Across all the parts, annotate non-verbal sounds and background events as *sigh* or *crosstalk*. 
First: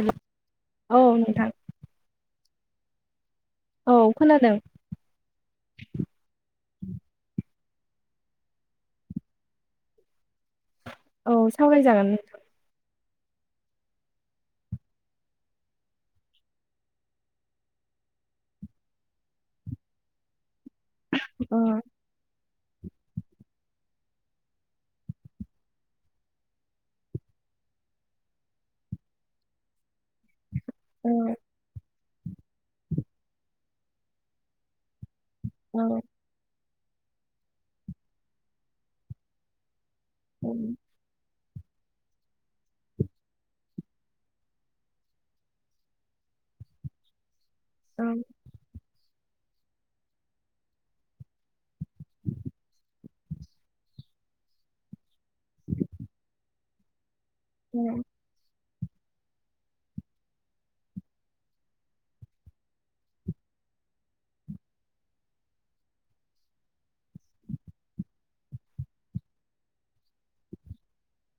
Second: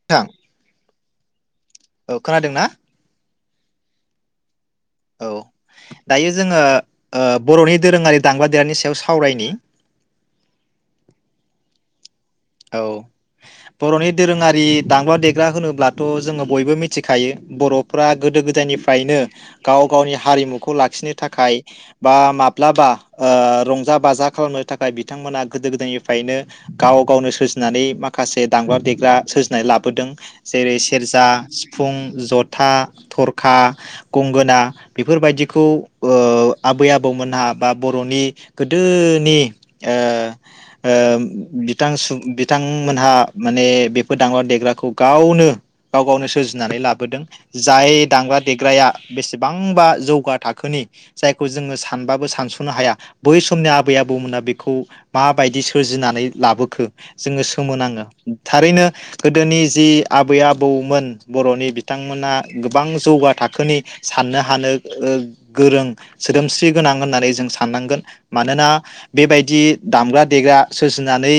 हेल' औ नोंथां। औ खोनादों ना? औ खोनादों। औ दायो जोङो ओ बर'नि दोरोङारि दामग्रा देरानि सायाव सावरायनि। औ सावरायजागोन नोंथां। औ बरनि दोरोङारि दामग्रा देग्रा होनोब्लाथ जोङो बयबो मिथिखायो बरफ्रा गोदो गोदायनिफ्रायनो गाव गावनि हारिमु खौ लाखिनो थाखाय बा माब्लाबा ओ रंजा बाजा खालामनो थाखाय बिथांमोना गोदो गोदायनिफ्रायनो गाव गावनो सोरजिनानै माखासे दामग्रा देग्रा सोरजिनाय लाबोदों। जेरै ओ सेरजा सिफुं जथा थरखा गंगोना बे बेफोरबायदिखौ ओ आबै आबौमोनहा बा बरनि गोदोनि *inaudible* बि बिथां बिथांमोनहा माने बेफोर दाम्रा देग्राखौ गावनो गाव गावनो सोरजिनानै लाबोदों। जाय औ दामग्रा देग्राया बेसेबांबा जौगा थाखोनि जायखौ जोङो सा सानबाबो सानसनो हाया। बै समनि आबै आबौमोना बेखौ माबायदि सोरजिनानै लाबोग खो जोङो सोमोनाङो थारैनो गोदोनि जि आबै आबौमोन बरनि बिथांमोना गोबां जौगा थाखोनि साननो हानो गोरों सोदोमस्रि गोनां होननानै जों साननांगोन मानोना बेबायदि दामग्रा देग्रा सोरजिनानै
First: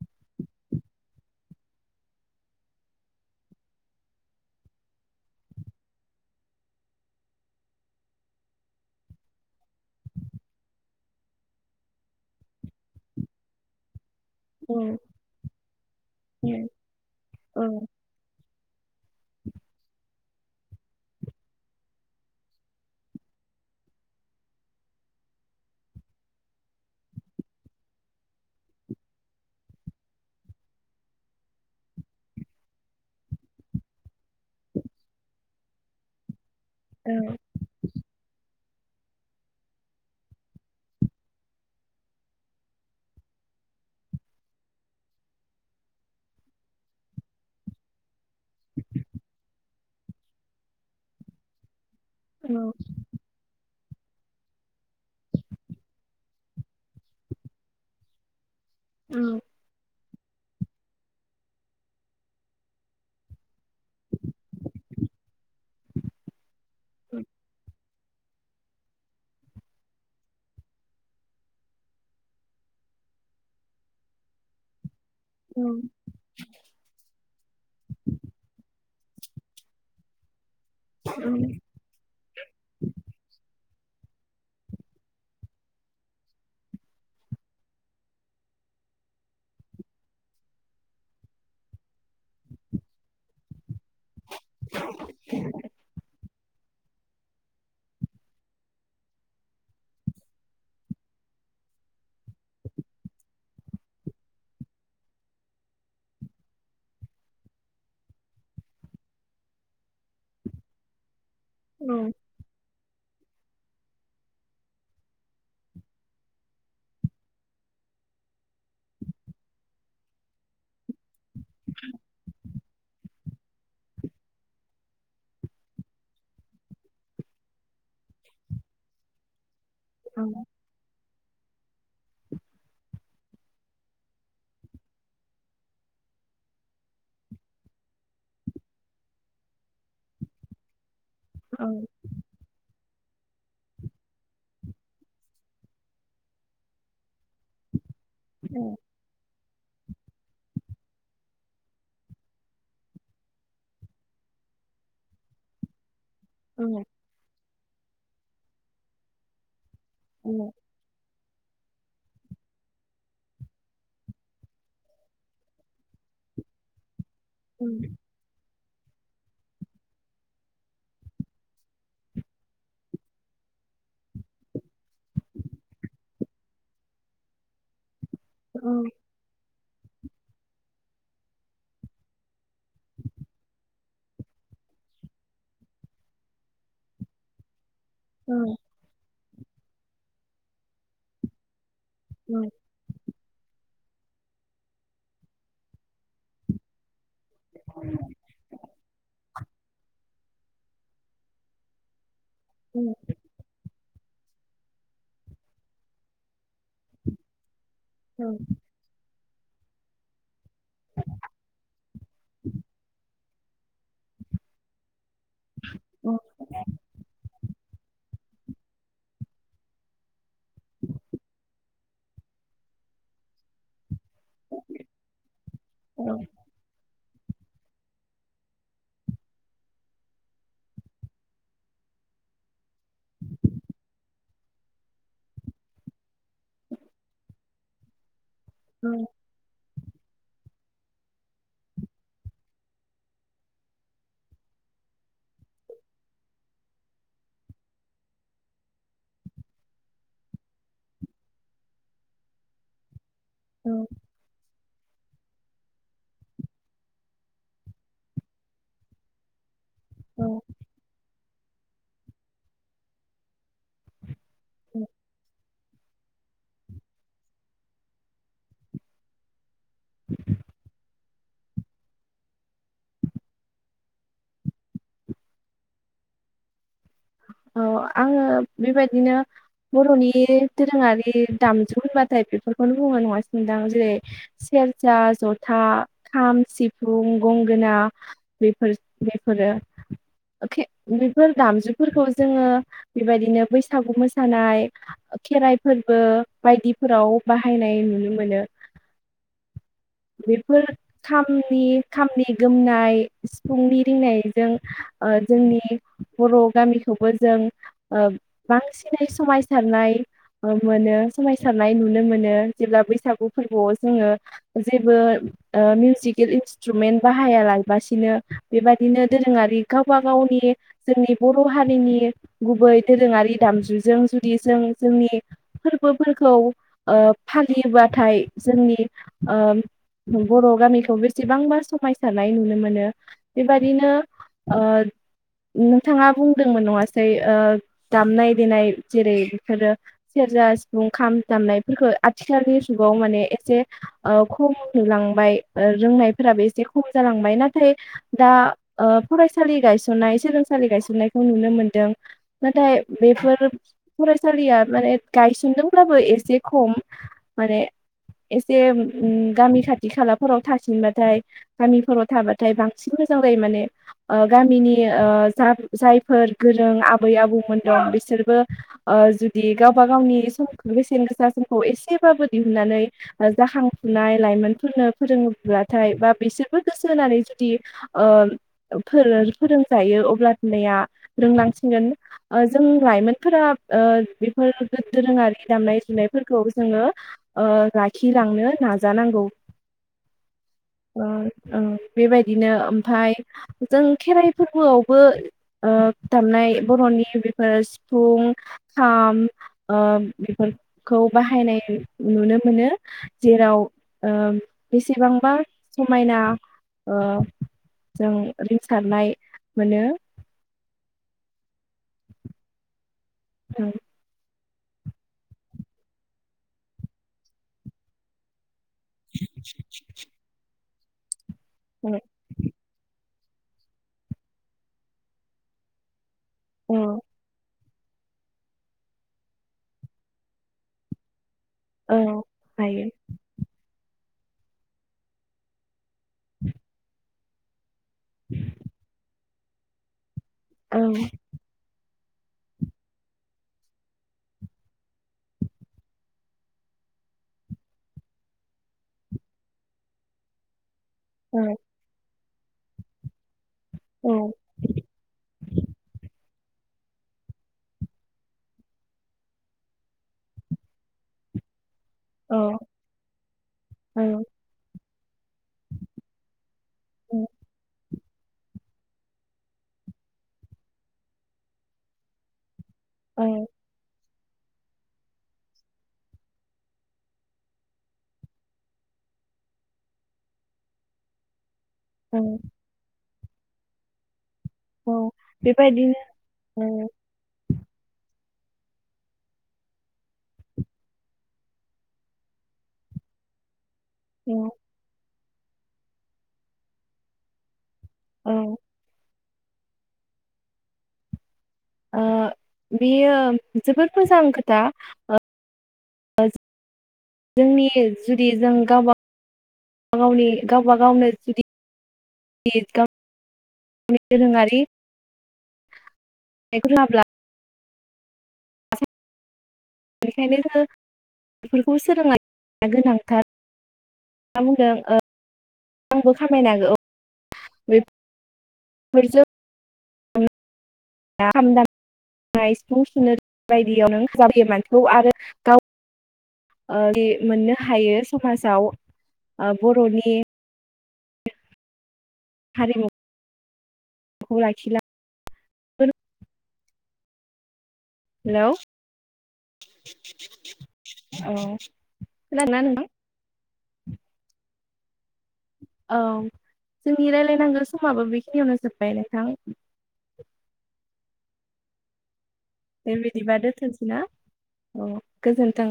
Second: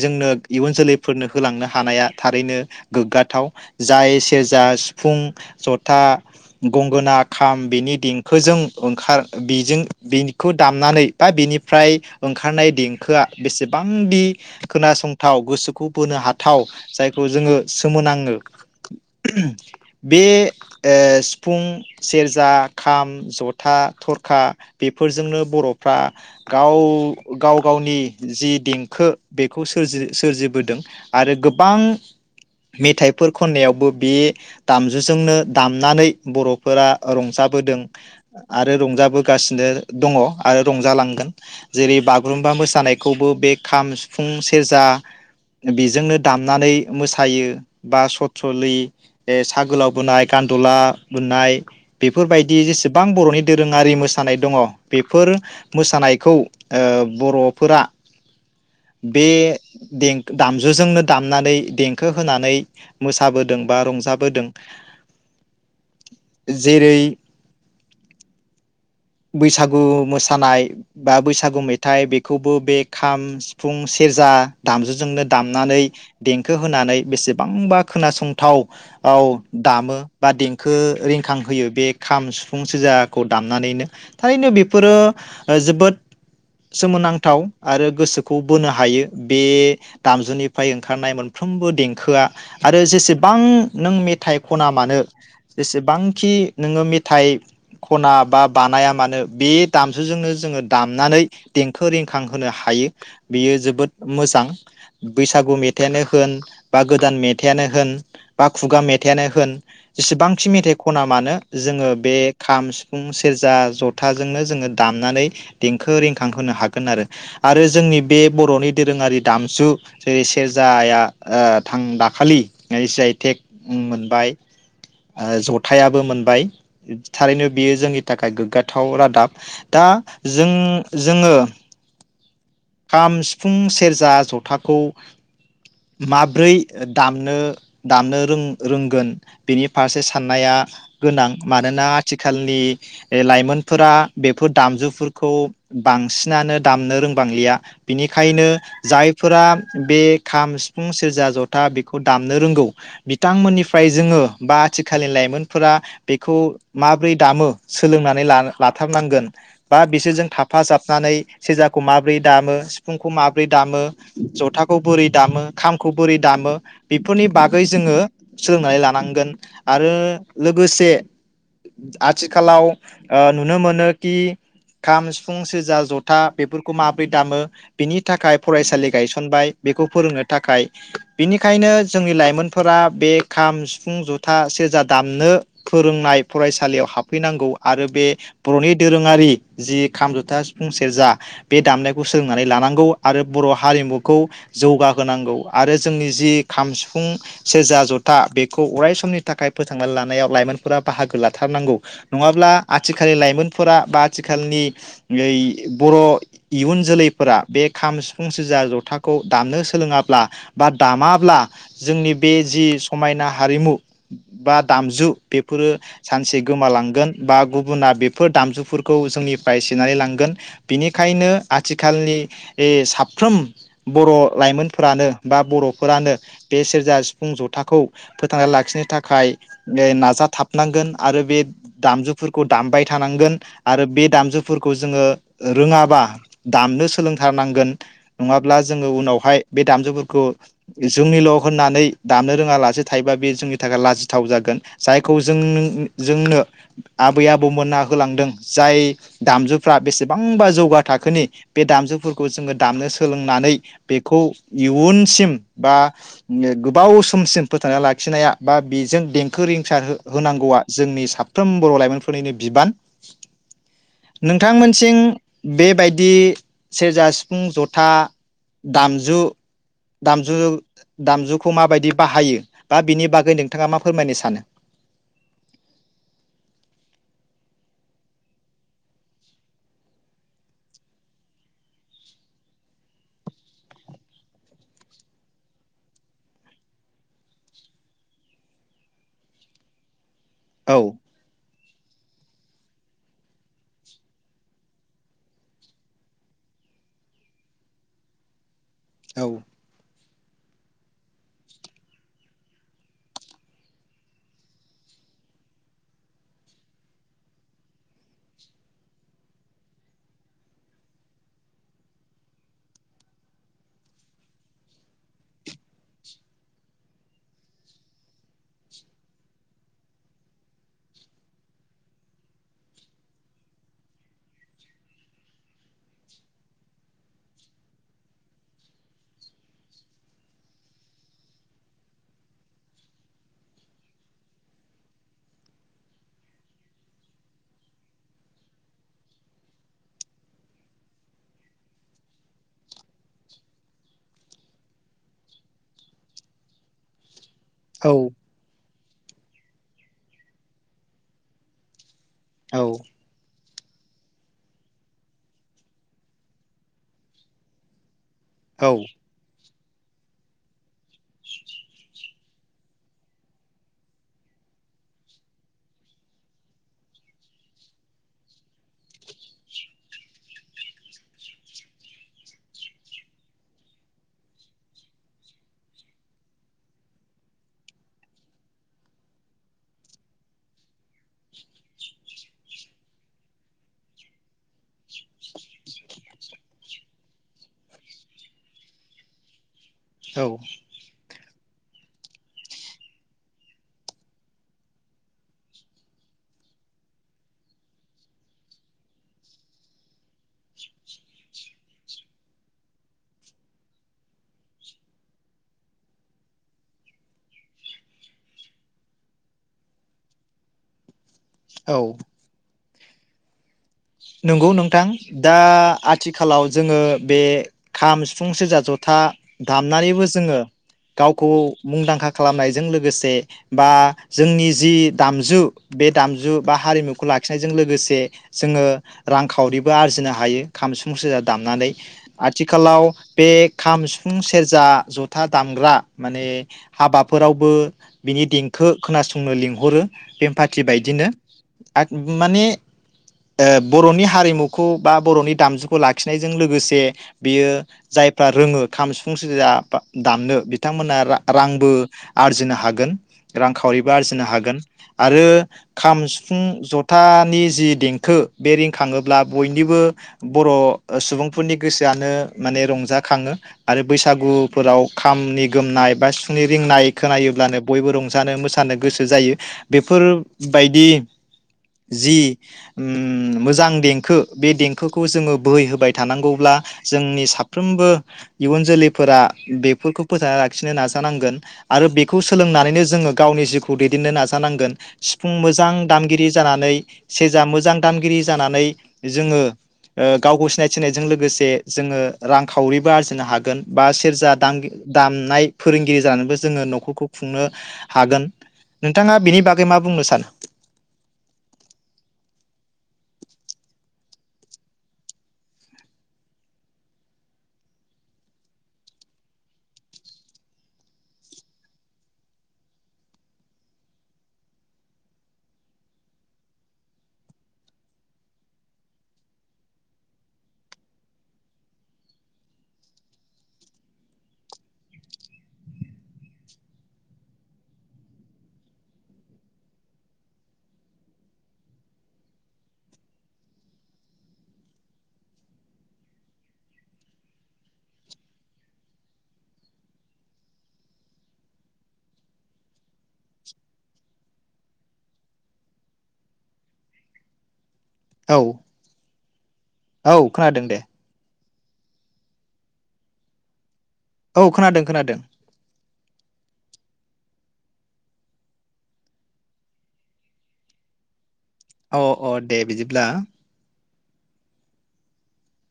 जोंनो इयुन जोलैफोरनो होलांनो हानाया थारैनो गोग्गाथाव जाय सेरजा सिफुं जथा गंगोना खाम बेनि देंखोजों ओंखार बेजों बेखौ दामनानै बा बिनिफ्राय ओंखारनाय देंखोआ बेसेबांदि औ खोनासंथाव गोसोखौ बोनो हाथाव जायखौ जोङो औ सोमोनाङो। *inaudible* बे ए सिफुं सेरजा खाम जथा थरखा बेफोरजोंनो बर'फ्रा गाव गाव गावनि जि देंखो बेखौ सोरजि सोरजिबोदों आरो गोबां मेथाइफोर खन्नायावबो बे दामजुजोंनो दामनानै बर' फोरा औ औ रंजाबोदों। आरो रंजाबोगासिनो दङ आरो रंजालांगोन जेरै बागुरुम्बा मोसानायखौबो बे खाम सु फुं सेरजा बेजोंनो दामनानै मोसायो बा सथ्रलि ए साहा गोलाव बोनाय गान्द'ला बोननाय । बेफोरबायदि जेसेबां बर'नि धोरोम आरि मोसानाय दङ बेफोर मोसानायखौ ओ बर'फोरा बे देंख दामजुजोंनो दामनानै देंखो होनानै मोसाबोदों बा रंजाबोदों। जेरै बैसागु मोसानाय बा बैसागु मेथाइ बेखौबो बे खाम सिफुं सेरजा दामजुजोंनो दामनानै देंखो होनानै बेसेबांबा खोनासंथाव औ दामो बा देंख खौ रिंखांहोयो बे खाम सिफुं सोजाखौ दामनानैनो। थारैनो बेफोरो ओ जोबोद सोमोनांथाव आरो गोसोखौ बोनो हायो बे दामजुनिफ्राय ओंखारनाय मोनफ्रोमबो देंखोआ आरो जेसेबां नों मेथाइ खना मानो जेसेबांखि नोङो मेथाइ खना बा बानाया मानो बे दामजुजोंनो जोङो दामनानै देंखो रिेंखां होनो हायो बेयो जोबोद मोजां बैसागु मेथाइयानो होन बा गोदान मेथाइयानो होन बा खुगा मेथाइयानो होन जेसेबांखि मेथाइ खना मानो जोङो बे खाम सि फुंसे सेरजा जथाजोंनो जोङो दामनानै देंखो रिंखां होनो हागोन आरो आरो जोंनि बे बर'नि दोरोङारि दामजु जेरै सेरजाया ओ थां दाखालि आइ जि आइ टेक मोनबाय ओ जथायाबो मोनबाय थारैनो बियो जोंनि नि थाखाय गोग्गाथाव रादाब। दा जों जोङो खाम सिफुं सेरजा जथाखौ माब्रै दामनो दामनो रों रोंगोन बेनि फारसे साननाया गोनां मानोना आथिखालनि बे लाइमोनफोरा बेफोर दामजुफोरखौ बांसिनानो दामनो रोंबांलिया। *unintelligible* बिनिखायनो जायफोरा बे खाम सि सिफुं सेरजा जथा बेखौ दामनो रोंगौ बिथांमोननिफ्राय जोङो बा आथिखालनि लाइमोनफोरा बेखौ माब्रै दामो सोलोंनानै लानो लाथारनांगोन। बा बिसोरजों थाफाजाबनानै सेरजाखौ माब्रै दामो सिफुंखौ माब्रै दामो जथाखौ बोरै दामो खामखौ बोरै दामो। बेफोरनि बागै जोङो सोलोंनानै लानांगोन आरो लोगोसे आथिखालाव ओ नुनो मोनोखि खाम सिफुं सेरजा जथा बेफोरखौ मा ब्रै दामो बिनि थाखाय फरायसालि गायसनबाय। बेखौ फोरोंनो थाखाय बेनिखायनो जोंनि लाइमोनफोरा बे खाम सिफुं जथा सेरजा दामनो फोरोंनाय फरायसालियाव हाबफैनांगौ। आरो बे बर'नि दोरोङारि जि खाम जथा सिफुं सेरजा बे दामनाय खौ सोलोंनानै लानांगौ आरो बर' हारिमुखौ जौगाहोनांगौ आरो जोंनि जि खाम सि फुं सेरजा जथा बेखौ अराय समनि थाखाय फोसांनानै लानायाव लाइमोनफोरा बाहागो लाथारनांगौ। नङाब्ला आथिखाल लाइमोनफोरा बा आथिखालनि ओइ बर' इयुन जोलैफोरा बे खाम सिफुं सिजा जथाखौ दामनो सोलोङाब्ला बा दामाब्ला जोंनि बे जि समायना हारिमु बा दामजु बेफोरो सानसे गोमालांगोन बा गुब गुबुना बेफोर दामजुफोरखौ जोंनिफ्राय सोननानै लांगोन बिनिखायनो आथिखालनि इ साफ्रोम बर' लाइमोनफोरानो बा बर'फोरानो बे सेरजा फुं जथाखौ फोथांना लाखिनो थाखाय ओ नाजाथाबनांगोन आरो बे दामजुफोरखौ दामबाय थानांगोन आरो बे दामजुफोरखौ जोङो रोङाबा दामनो सोलोंथारनांगोन नङाब्ला जोङो उनावहाय बे दामजुफोरखौ जोंनिल' होननानै दामनो रोङालासे थायोबा बे जोंनि थाखाय लाजिथाव जागोन जायखौ जों जोंनो आबै आबौमोनना होलांदों जाय दामजुफ्रा बेसेबांबा जौगा थाखोनि बे दामजुफोरखौ जोङो दामनो सो सोलोंनानै औ बेखौ इयुन सिम बा गोबाव समसिम फोथांना लाखिनाया बा बेजों देंखो रिं सार औ हो-होनांगौआ जोंनि साब फोम बर' लाइमोनफोरनिनो बिबान नोंथांमोनसिम बेबायद दि सेरजा सिफुं जथा दामजु दामजुु दामजुखौ माबायदि बाहायो बा बिनि बागै नोंथाङा मा फोरमायनो सानो? औ आङो बेबायदिनो बर'नि दोरोङारि दामजु होनबाथाय बेफोरखौनो बुङो नङासि नोंथां जेरै सेरजा जथा खाम सिफुं गंगोना बेफोर बेफोरो अखे औ बेफोर दामजु फोरखौ जोङो बेबायदिनो बैसागु मोसानाय खेराइ फोरबो बायदिफोराव बाहायनाय नुनो मोनो। औ बेफोर खामनि खामनि गोमनाय सिफुंनि रिंनायजों ओ जोंनि बर' गामिखौबो जों ओ बांसिनै समायसारनाय ओ मोनो समायसारनाय नुनो मोनो जेब्ला बैसागु फोरबोआव जोङो जेबो ओ मिउजिकेल इन्सट्रुमेन्ट बाहाया लायबासिनो बेबादिनो दोरोङारि गावबा गावनि जोंनि बर' हारिनि गुबै दोरोङारि दामजुजों जुदि जों जोंनि फोरबोफोरखौ ओ फालियोबाथाय जोंनि ओ बर' गामिखौ बेसेबांबा समायसारनाय नुनो मोनो बेबादिनो ओ नो थाङा बुंदोंमोन नङासै ओ दामनाय देनाय जेरै बेफोरो सेरजा सिफुं खाम दामनायफोरखौ आथिखालनि जुगाव माने एसे ओ खम नुलांबाय ओ रोंनायफोराबो एसे खम जालांबाय नाथ थाय औ दा ओ फरायसालि गायसननाय सोलों सालि गायसननायखौ नुनो मोन्दों। नाथाय बेफोर फरायसालिया माने गायसनदोंब्लाबो एसे खम माने एसे औ उम गामि खाथ खाथि खालाफोराव थासिनबा थाय गामिफोराव थाबा थाय बांसिन मोजां जायो माने ओ गामिनि ओ जा जायफोर गोरों आबै आबौमोन दं बिसोरबो ओ जुदि गावबा गावनि सम बेसेन गोसा समखौ एसेबाबो दिहुनन्नानै ओ जाखांफुनाय लाइमोनफोरनो फोरोङोब्लाथाय बा बिसोरबो गोसो होनानै जुदि ओ फोरो-फोरोंजायो अ *unintelligible* रोंलांसिनगोन ओ जों लाइमोनफोरा ओ बेफोर दोरोङारि दामनाय दुनायफोरखौ जोङो ओ लाखिलांनो नाजानांगौ। औ। ओ ओ बेबायदिनो ओमफाय जों खेराइ फोरबोआव बो ओ दामनाय बर'नि बेफोर सिफुं खाम ओ बेफोरखौ बाहायनाय नुनो मोनो जेराव ओ बेसेबांबा समायना ओ जों रिंसारनाय मोनो। औ। *inaudible* नंगौ नोंथां दा आथिखालाव जोङो बे खाम, सिफुं, सेरजा ज था दामनानैबो जोङो गाव खौ मुंदांखा खालामनायजों लोगोसे बा जोंनि जि दामजु बे दामजु जु बा औ हारिमुखौ लाखिनायजों लोगोसे। दे जोङो रां खावरिबो आरजिनो हायो खाम, सिफुं सेरजादो। दामनानै आथिखालाव हायो। बे खाम सि सिफुं, सेरजा, जथा दामग्रा माने हाबाफोरावबो बिनि देंखो खोनासं *unintelligible* लिंहरो बेमपाथि औ बायदिनो। *unintelligible* माने ओ बर'नि हारिमुखौ बा बर'नि दामजुखौ लाखिनायजों लोगोसे बियो जायफ्रा रोङो खाम सिफुं सेरजा दामनो। बिथांमोना रा- औ रांबो। आरजिनो हागोन। रांखावरिबो आरजिनो औ हागोन आरो खाम *unintelligible* सिफुं जथानि जि देंखो। बे रिंखाङोब्ला बयनिबो बर' सुबुंफोरनि। गोसोआनो औ माने रंजाखाङो आरो औ बैसागुफोराव। खामनि गोमनाय बा सिफुंनि रिंनाय खोनायोब्लानो बयबो रं जानो मोसानो गोसो जायो बेफोरबायदि जि उम। उम मोजां देंखो। बे देंखोखौ जोङो बोहै होबाय थानांगौब्ला जोंनि साफ्रोमबो इयुन जोलैफोरा बेफोरखौ फोथांना लाखिनो नाजानांगोन। आरो बेखौ औ सोलोंनानैनो जोङो। गावनि जिउखौ दैदेननो नाजा नांगोन औ सिफुं मोजां बेबायदिनो दामगिरि जानानै औ सेजा मोजां। दामगिरि जानानै जोङो ओ गावखौ सिनायथिहोनायजों लोगोसे जोङो रांखावरिबो आरजिनो हागोन। बा सेरजा औ दान दाम। नाय फोरोंगिरि जानोबो जोङो न'खरखौ खुंनो। हागोन औ नोंथाङा बिनि। बागै मा बुंनो सानो? ओ बेयो जोबोद मोजां खोथा ओ। जोंनि जुदि जों गावबा गावनि गावबा गावनो जुदि। *unintelligible* दोरोङारि *unintelligible* रोङाब्ला बेनिखायनो जोङो बेफोरखौ सोलोंनाया गोनांथार मा *unintelligible* *unintelligible* सिफुं सुनो बायदियाव नों *unintelligible* मोननो हायो समाजाव बर'नि। हारिमु *unintelligible* औ हेलौ। औ खोनादों दे औ। खोनादो दे नोंथां। औ खोनादों खोनादों। औ जोंनि रायलायनांगौ समाबो बेखिनियावनो जोब्बाय नोंथां। अ। अ दे बिदिब्ला। बिदिबा दोनथ'नोसै ना औ गोजोनथों।